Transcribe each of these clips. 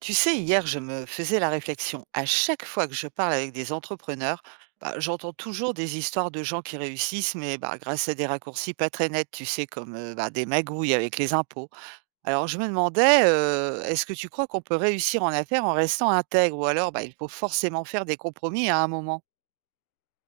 Tu sais, hier, je me faisais la réflexion. À chaque fois que je parle avec des entrepreneurs, bah, j'entends toujours des histoires de gens qui réussissent, mais bah, grâce à des raccourcis pas très nets, tu sais, comme des magouilles avec les impôts. Alors, je me demandais, est-ce que tu crois qu'on peut réussir en affaires en restant intègre, ou alors bah, il faut forcément faire des compromis à un moment?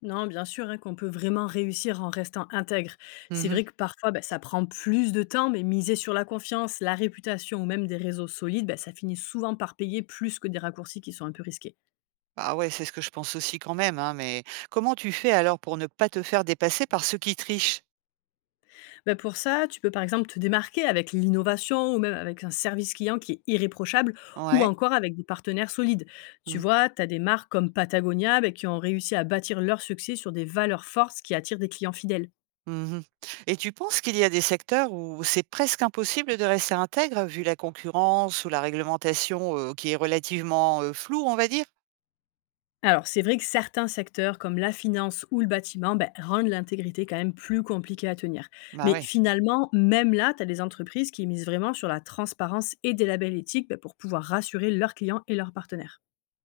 Non, bien sûr, hein, qu'on peut vraiment réussir en restant intègre. C'est Mhm. vrai que parfois, bah, ça prend plus de temps, mais miser sur la confiance, la réputation ou même des réseaux solides, bah, ça finit souvent par payer plus que des raccourcis qui sont un peu risqués. Bah ouais, c'est ce que je pense aussi quand même, hein, mais comment tu fais alors pour ne pas te faire dépasser par ceux qui trichent? Bah, pour ça, tu peux par exemple te démarquer avec l'innovation ou même avec un service client qui est irréprochable ou Ouais. encore avec des partenaires solides. Tu vois, tu as des marques comme Patagonia, bah, qui ont réussi à bâtir leur succès sur des valeurs fortes qui attirent des clients fidèles. Mmh, et tu penses qu'il y a des secteurs où c'est presque impossible de rester intègre vu la concurrence ou la réglementation, qui est relativement floue, on va dire? Alors, c'est vrai que certains secteurs comme la finance ou le bâtiment, ben, rendent l'intégrité quand même plus compliquée à tenir. Bah, Mais ouais. finalement, même là, tu as des entreprises qui misent vraiment sur la transparence et des labels éthiques, ben, pour pouvoir rassurer leurs clients et leurs partenaires.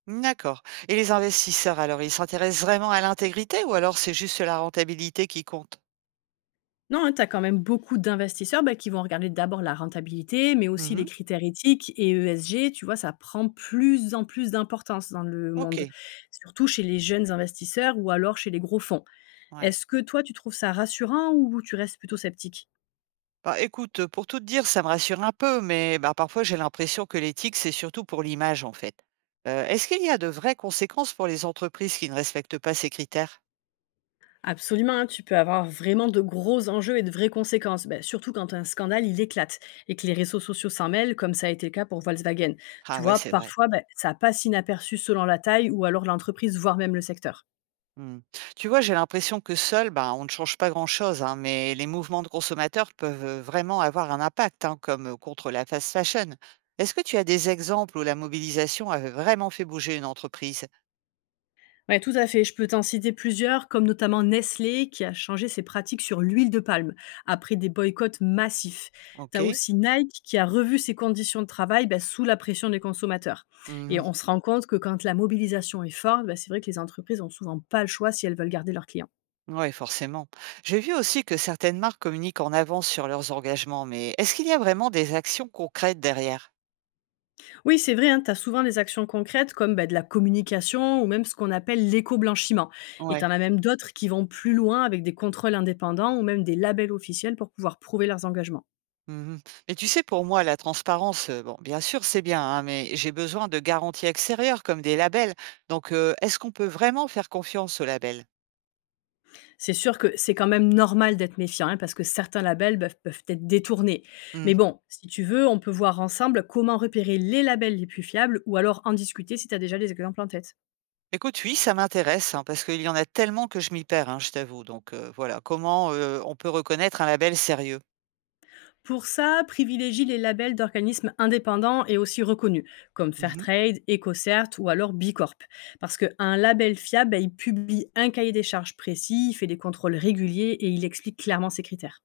D'accord, et les investisseurs alors, ils s'intéressent vraiment à l'intégrité ou alors c'est juste la rentabilité qui compte? Non, tu as quand même beaucoup d'investisseurs, ben, qui vont regarder d'abord la rentabilité, mais aussi les Mmh. critères éthiques et ESG. Tu vois, ça prend plus en plus d'importance dans le monde, OK, surtout chez les jeunes investisseurs ou alors chez les gros fonds. ouais. Est-ce que toi, tu trouves ça rassurant ou tu restes plutôt sceptique? Bah, écoute, pour tout te dire, ça me rassure un peu mais bah, parfois j'ai l'impression que l'éthique, c'est surtout pour l'image, en fait. Est-ce qu'il y a de vraies conséquences pour les entreprises qui ne respectent pas ces critères? Absolument, hein, tu peux avoir vraiment de gros enjeux et de vraies conséquences, ben, surtout quand un scandale il éclate et que les réseaux sociaux s'en mêlent, comme ça a été le cas pour Volkswagen. Ah Tu ouais, vois, c'est vrai. parfois, ben, ça passe inaperçu selon la taille ou alors l'entreprise, voire même le secteur. Mmh. Tu vois, j'ai l'impression que seul, bah, on ne change pas grand-chose, hein, mais les mouvements de consommateurs peuvent vraiment avoir un impact, hein, comme contre la fast fashion. Est-ce que tu as des exemples où la mobilisation avait vraiment fait bouger une entreprise? Ouais, tout à fait. Je peux t'en citer plusieurs, comme notamment Nestlé, qui a changé ses pratiques sur l'huile de palme après des boycotts massifs. Tu as Ok. aussi Nike qui a revu ses conditions de travail, bah, sous la pression des consommateurs. Et Mhm. on se rend compte que quand la mobilisation est forte, bah, c'est vrai que les entreprises n'ont souvent pas le choix si elles veulent garder leurs clients. Ouais, forcément. J'ai vu aussi que certaines marques communiquent en avance sur leurs engagements, mais est-ce qu'il y a vraiment des actions concrètes derrière? Oui, c'est vrai, tu as souvent des actions concrètes comme, bah, de la communication ou même ce qu'on appelle l'éco-blanchiment. Et tu Ouais. en as même d'autres qui vont plus loin avec des contrôles indépendants ou même des labels officiels pour pouvoir prouver leurs engagements. Mmh. Mais tu sais, pour moi, la transparence, bon, bien sûr, c'est bien, hein, mais j'ai besoin de garanties extérieures comme des labels. Donc, est-ce qu'on peut vraiment faire confiance aux labels? C'est sûr que c'est quand même normal d'être méfiant, hein, parce que certains labels peuvent être détournés. Mmh. Mais bon, si tu veux, on peut voir ensemble comment repérer les labels les plus fiables ou alors en discuter si tu as déjà des exemples en tête. Écoute, oui, ça m'intéresse, hein, parce qu'il y en a tellement que je m'y perds, hein, je t'avoue. Donc, voilà, comment on peut reconnaître un label sérieux? Pour ça, privilégie les labels d'organismes indépendants et aussi reconnus, comme Mmh. Fairtrade, EcoCert ou alors Bicorp. Parce qu'un label fiable, ben, il publie un cahier des charges précis, il fait des contrôles réguliers et il explique clairement ses critères.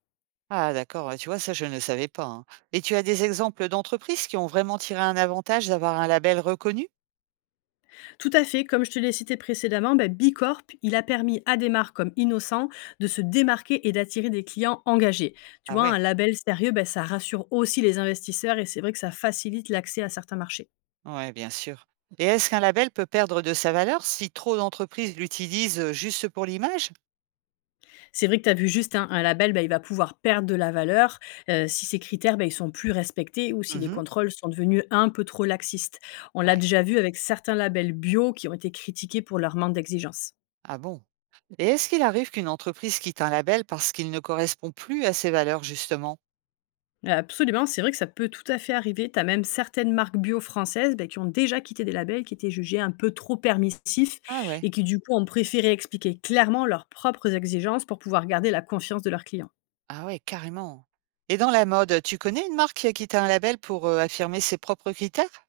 Ah d'accord, ouais, tu vois, ça, je ne le savais pas, hein. Et tu as des exemples d'entreprises qui ont vraiment tiré un avantage d'avoir un label reconnu? Tout à fait, comme je te l'ai cité précédemment, bah, B Corp, il a permis à des marques comme Innocent de se démarquer et d'attirer des clients engagés. Tu Ah vois, un ouais. label sérieux, bah, ça rassure aussi les investisseurs et c'est vrai que ça facilite l'accès à certains marchés. Ouais, bien sûr. Et est-ce qu'un label peut perdre de sa valeur si trop d'entreprises l'utilisent juste pour l'image? C'est vrai que tu as vu juste, hein, un label, bah, il va pouvoir perdre de la valeur, si ses critères, bah, ils sont plus respectés ou si les Mhm. contrôles sont devenus un peu trop laxistes. On l'a Ouais. déjà vu avec certains labels bio qui ont été critiqués pour leur manque d'exigence. Ah bon? Et est-ce qu'il arrive qu'une entreprise quitte un label parce qu'il ne correspond plus à ses valeurs, justement? Absolument, c'est vrai que ça peut tout à fait arriver. Tu as même certaines marques bio françaises, bah, qui ont déjà quitté des labels qui étaient jugés un peu trop permissifs Ah ouais. et qui, du coup, ont préféré expliquer clairement leurs propres exigences pour pouvoir garder la confiance de leurs clients. Ah ouais, carrément. Et dans la mode, tu connais une marque qui a quitté un label pour affirmer ses propres critères?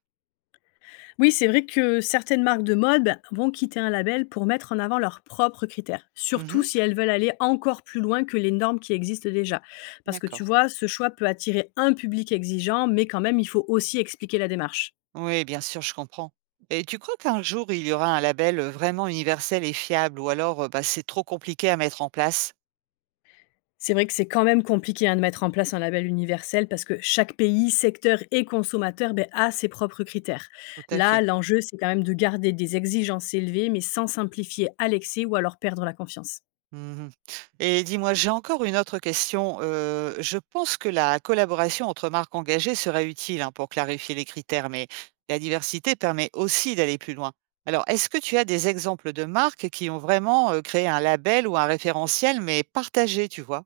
Oui, c'est vrai que certaines marques de mode, bah, vont quitter un label pour mettre en avant leurs propres critères, surtout Mhm. si elles veulent aller encore plus loin que les normes qui existent déjà. Parce que tu D'accord. vois, ce choix peut attirer un public exigeant, mais quand même, il faut aussi expliquer la démarche. Oui, bien sûr, je comprends. Et tu crois qu'un jour, il y aura un label vraiment universel et fiable, ou alors bah, c'est trop compliqué à mettre en place? C'est vrai que c'est quand même compliqué, hein, de mettre en place un label universel parce que chaque pays, secteur et consommateur, beh, a ses propres critères. Tout à Là, fait. l'enjeu, c'est quand même de garder des exigences élevées, mais sans simplifier à l'excès ou alors perdre la confiance. Mmh, et dis-moi, j'ai encore une autre question. Je pense que la collaboration entre marques engagées serait utile, hein, pour clarifier les critères, mais la diversité permet aussi d'aller plus loin. Alors, est-ce que tu as des exemples de marques qui ont vraiment, créé un label ou un référentiel, mais partagé, tu vois?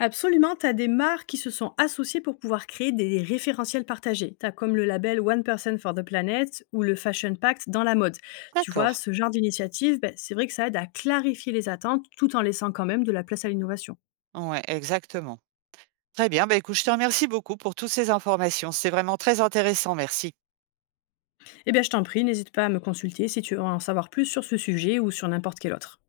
Absolument, tu as des marques qui se sont associées pour pouvoir créer des référentiels partagés. Tu as comme le label One Person for the Planet ou le Fashion Pact dans la mode. Tu vois, D'accord. ce genre d'initiative, ben, c'est vrai que ça aide à clarifier les attentes tout en laissant quand même de la place à l'innovation. Ouais, exactement. Très bien, bah, écoute, je te remercie beaucoup pour toutes ces informations. C'est vraiment très intéressant, merci. Eh bien, je t'en prie, n'hésite pas à me consulter si tu veux en savoir plus sur ce sujet ou sur n'importe quel autre.